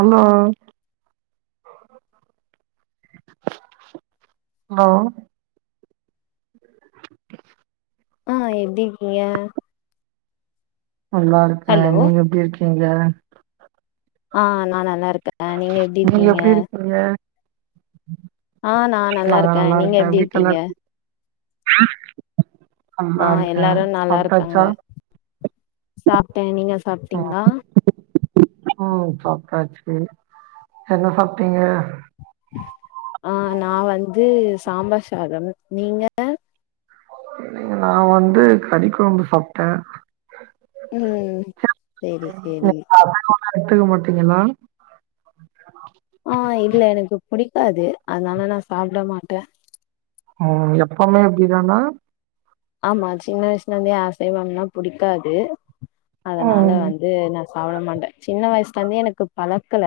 ஆமா ஹலோ ஆ எப்டி இருக்கீங்க நல்லா இருக்கே ஹலோ நீங்க எப்டி இருக்கீங்க ஆ நா நல்லா இருக்கே நீங்க எப்டி இருக்கீங்க இங்க ஆ நா நல்லா இருக்கே நீங்க எப்டி இருக்கீங்க ஆ நல்லா இருக்கே எல்லாரு நல்லா இருக்காங்க சாப்டாச்சா சாப்ட்டே நீங்க சாப்ட்டீங்களா ம் சாப்ட்டாச்சி என்ன சாப்ட்டீங்க ஆ நா வந்து சாம்பார் சாதம் நீங்க இல்லிங்க நா வந்து கறிகொழம்பு சாப்ட்டே ம் சேரி சேரி நீங்க அசைவம்லா எடுத்துக்க மாட்டீங்கன்னா ஆ இல்ல எனக்கு புடிக்காது அதுனால நா சாப்ட மாட்டே ம் எப்பமே இப்டிதானா ஆமா சின்ன வயசுல இருந்தே அசைவம்னா புடிக்காது அதனால ம் வந் து நா சாப்ட மாட்டே சின்ன வயசுல இருந்தே எனக்கு பழக்கல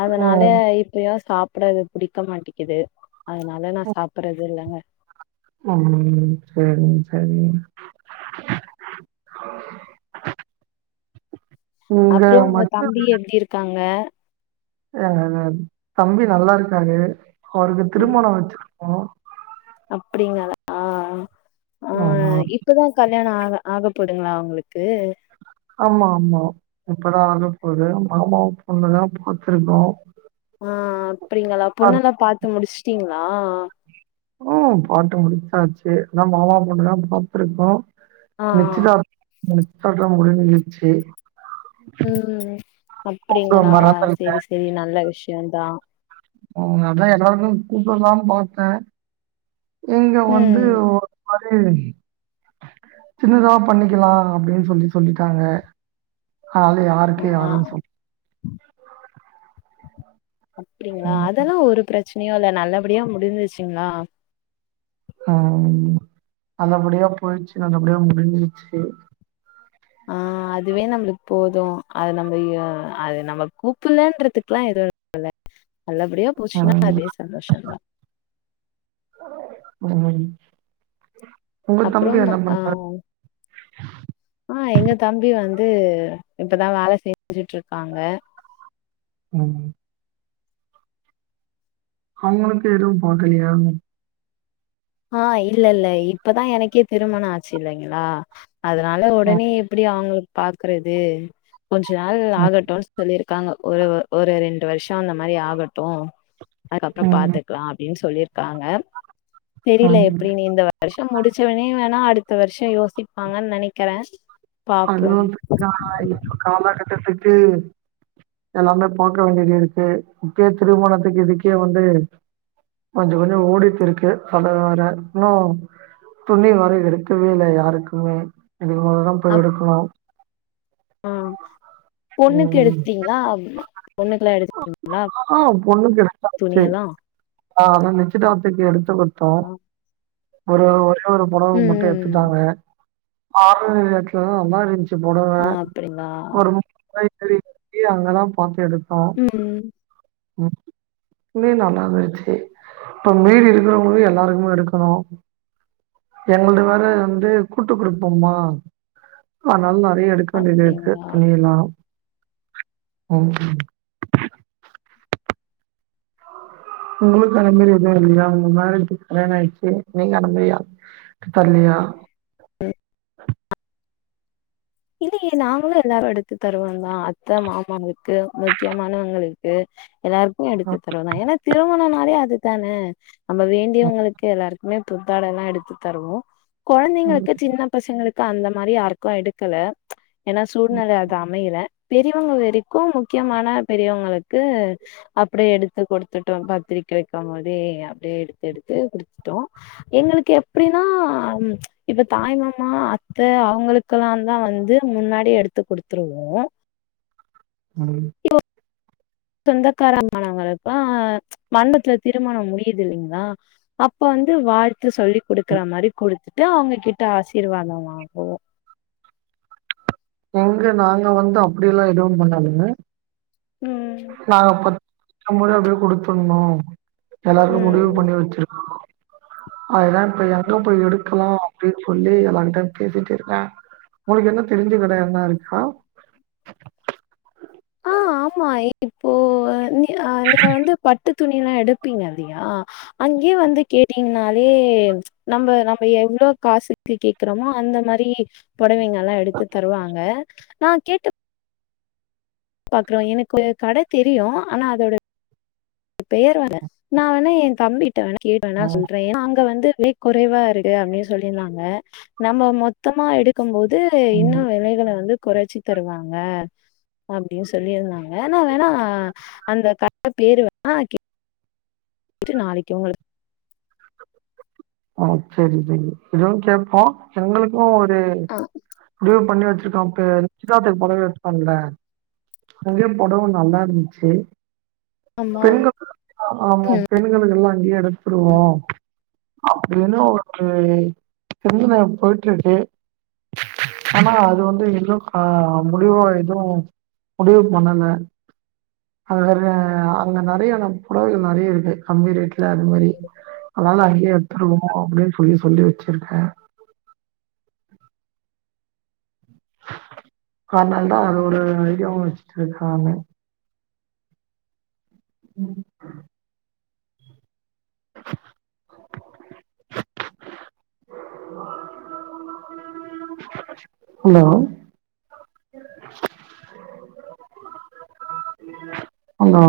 அதனால ம் இப்பயு சாப்ட்றது புடிக்க மாட்டேக்கிது அதனால நா சாப்ட்றது இல்லங்க ம் சேரிங்க சேரிங்க இங்க அப்பறோ உங்க மச்ச தம்பி எப்டி இருக்காங்க ஆ தம்பி நல்லா இருக்காரு அவருக்கு ம். திருமணோ வச்சிருக்கோ அப்டிங்களா ஆ ஆமா இப்பதா கல்யாணோ ஆக ஆக போதுங்களா அவங்களுக்கு ஆமா ஆமா இப்பதா ஆகப்போது மாமா பொண்ணுதா பாத்துருக்கோ ஆ அப்டிங்களா பொண்ணு அத் எல்லா பாத்து முடிச்ட்டீங்களா ம் பாத்து முடிச்சாச்சி என்ன மாமா பொண்ணு தா பாத்துருக்கோ ஆ. நிச்யதாத் நிச்சியதார்தலா முடிஞ்சிரிச்சி ம் கூப்ட அப்டிங்களா மறந்துருக்கே. சேரி சேரி நல்ல விஷ்யோந்தா ம் அதா எல்லாருக்கு கூப்டல்லான்னு பாத்தே இங்க வந்து ம். ஒரு மாரி சின்னதா பண்ணிக்கலா அப்டின்னு சொல்லி சொல்லிட்டாங்க அதனால யார் ஆ ஓகே யாருன் சொல் அப்டிங்களா அதெல்லா ஒரு பிரச்சனையு இல்ல நல்லபடியா முடிஞ்சிச்சுங்களா ம் நல்லபடியா பொயிட்ச்சு நல்லபடியா முடிஞ்ச்சி ஆ அதுவே நம்ளுக்கு போது அது நம்ம அது நம்ம கூப்லன்றதுக்லா எது‌ [inaudible] நல்லபடியா போச்சுனா ம் அதே சந்தோஷோ தா ம் ஒங்க அப்புறம் தம்பி என்னா ஆ பண்றார் ஆ எங்க தம்பி வந்து இப்பதா வேல செஞ்சிட்ருக்காங்க ம் அவுங்ளுக்கு எதுவு பாக்கலையா ஆ இல்லல்ல இப்பதா எனக்கே திருமண ஆச்சு இல்லைங்களா அதனால ஒடனே எப்டி அவுங்ளுக்கு பாக்றது கொஞ்ச நாள் ம், ஆகட்டுன் சொல்லிருக்காங்க ஒரு ஒரு ரெண்டு வருஷோ அந்த மாரி ஆகட்டு அதுக்கப்றோ ம், பாத்துக்லா அப்டின் சொல்லிருக்காங்க தெரில ம். எப்டின்னு இந்த வருஷோ முடிச்சவனே வேணா அடுத்த வருஷோ யோசிப்பாங்கன்னு நெனைக்றே அதுவு [inaudible] இப்ப காலகட்டத்துக்கு எல்லாமே பாக்க வேண்டியது இருக்கு முக்கிய திருமணத்துக்கு இதுக்கே வந்து கொஞ்சோ கொஞ்சோ ஓடிட்ருக்கு அத வர இன்னு துணி வேர எடுக்கவே இல்ல யாருக்குமே இதுக்குமேலதா போய் அப் எடுக்னு ஆ பொண்ணுக்கு ம். எடுத்டீங்களா பொண்ணுக்குலா எடுத் ஆ பொண்ணுக்கு எடுத்தாச்சி துணியெல்லா அத நிச்சியதார்த்துக்கு எடுத்து குடு தோ ம் ஒரே ஒரே ஒரு பொடவ ம் மட்டு ம். எடுத்துடாங்க ஆரஞ்சு திராட்ச மா மாரி இருந்துச்சு பொடவ ஆ அப்டிங்களா ஒரு [inaudible] சரி அங்கெல்லா பாத்து எடுப்பா ம் ம் நீ நல்லாருந்தச்சி இப்ப மீதி இருக்குறவங்களுக்கு எல்லாருக்குமே எடுக்கனு எங்களது வேற வந்து கூட்டு குடுப்போமா அதனால நெறையா எடுத் கொஞ்ச பேருக்கு அப்டிங்களா துணியெலா ம் ஒங்ளுக்கு அந்த மாரி எதுவு இல்லையா ஒங்க மேரேஜுக்கு கல்யண ஆயிட்ச்சி நீங்க [unintelligible] தனியா இல்லையே நாங்களு எல்லா எடத்து தருவோ தா அத்த மாமாவுக்கு முக்கியமானவங்களுக்கு எல்லாருக்கு எடுத்து தருவோ தா ஏனா திருமணனாலே அதுதானே நம்ம வேண்டியவங்களுக்கு எல்லார்கு மே புத்தாடலா எடுத்து தருவோ கொழந்தைங்களுக்கு சின்ன பசங்களுக்கு அந்த மாரி யாருக்கு எடு க்கல ஏனா சூழ்நெல அது அமையல பெரியவங்க வரைக்கு முக்கியமான பெரியவங்களுக்கு அப்டியே எடுத்து குடுத்துட்டோ பத்திரிக்க வெக்கம்போதே அப்டியே எடுத்து எடுத்து குடுத்துட்டோ எங்களுக்கு எப்டின்னா இப்ப தாய்மாமா அத்த அவுங்ளுக் கலா தா வந்து முன்னாடியே எடுத்து குடுத்துருவோ ம் சொந்தக்காரமானவங்களுக்கா மண்டத்துல திருமணம் முடியுது இல்லைங்களா அப்ப வந்து வாழ்த்து சொல்லி குடுக்ற மாரி குடுத்துட்டு அவங்ககிட்ட ஆசீர்வாத வாங்குவோ எங்க நாங்க வந்து அப்டிலா எதுவு பண்ணறது இல்ல ம் நாங்க பத் சம்பத அப்பயே குடுத்துர்ணு எல்லாருக்கு முடிவு ம் பண்ணி வச்சிருக்கோ அது தா எங்க போய் எடுக்லா அப்டின் சொல்லி எல்லான்ட்ட பேசிட்ருக்கே ஒங்களுக்கு எதனா தெரிஞ்ச கட வேற மாரி இருக்கா ஆ ஆமா இப்போ நீ் நீங்க வந்து பட்டு துணில்லா எடுப்பீங்கல்லையா அங்கே வந்து கேட்டீங்கனாலே நம்ம நம்ம எவ்வளோ காசுக்கு கேக்குறோமோ அந்த மாரி புடவைங்க எல்லா எடுத்து தருவாங்க நா கேட்டு பாக்குறோ எனக்கு கடை தெரியு ஆனா அதோட பேர் வர்ல நா வேணா எ தம்பிட்ட வேணா கேட்டுவேணா ம் சொல்றே ஏனா அங்க வந்து வே குறைவா இருக்கு அப்படின்னு சொல்லியிருந்தாங்க நம்ம மொத் த்தமா எடுக்கும் போது ம் இன்னு விலைகள வந்து குறைச்சி தருவாங்க அப்டின்னு சொல்லிருந்தாங்க நா வேணா அந்த கட பேரு வேணா நா கே ட்டு நாளைக்கு உங்களுக் [inaudible] ஆ செரி செரி இதுவு கேப்போ எங்களுக்கு ஒரு ஆ [unintelligible] பண்ணி வச்சிருக்கான் இப்ப நிச்சதாத்துக்கு புடவ எடுத்தம்ல அங்கே பொடவ நல்லா இருந்துச்சு ஆமாம் பெண்கள் ஆமா ம் பெண்களுக்கல்லா அங்கே எடுத்துருவோ அப்டின்னு ஒரு சிந்தன போயிட்டு இருக்கு ஆனா அது வந்து இன்னு முடிவா எது முடிவு பண்ணல அ அங்க நிறையான புடவைகள் நறைய இருக்கு கம்மி ரேட்ல அது மாரி அதனால அங்கே எடுத்துருவோ அப்டின்னு சொல்லி சொல்லி வச்சிருக்கே கனால தா அது ஒரு ஐடியாவு வச்சுட்டு இருக்க்கே நானு ம் [inaudible] ஆ ஹலோ ஹலோ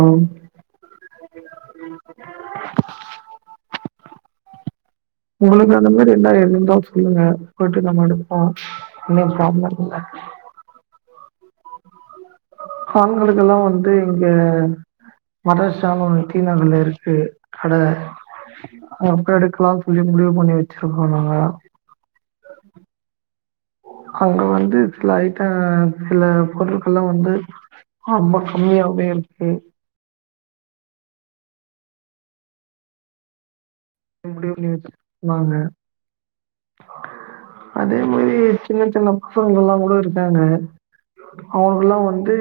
உங்களுக்கு அந்த மாரி என்ன இருந்தா சொல்லுங்க போய்ட்டு நம்ம எடுப்போ இல்ல ப்ராப்ளம் இல்ல ஆண்களுக்கெல்லா வந்து இங்க மதஸானு ஒன்னு டிநகர்ல இருக்கு கடை அத அப்பற எடுக்கலான்னு சொல்லி முடிவு பண்ணி வச்சிருக்கோ நாங்க அங்க வந்து சில ஐட்ட சில பொருட்கள்லா வந்து ரொம்ப கம்மியாவே இருக்கு அப்டி ஒரு நியூஸ் சொன்னாங்க அதே மாரி சின்ன சின்ன பசங்க எல்லாங் கூட இருக்காங்க அவுங்களுக்குல்லா வந்து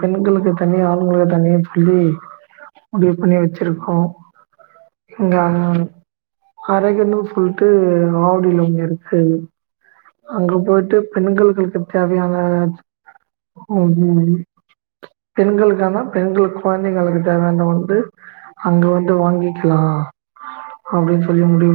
பெண்களுக்கு தனி ஆண்களுக்கு தனின் சொல்லி முடிவு பண்ணி வச்சிருக்கோ எங்க அண்ண அரகன்னு சொல்ட்டு ஆவடில ஒன்னு இருக்கு அங்க போயிட்டு பெண்களுக்கு தேவையான [unintelligible] பெண்களுக்கான பெண்கள் கொழந்தைங்களுக்கு தேவையான வந்து அங்க வந்து வாங்கிக்கலா அப்டின் சொல்லி முடிவு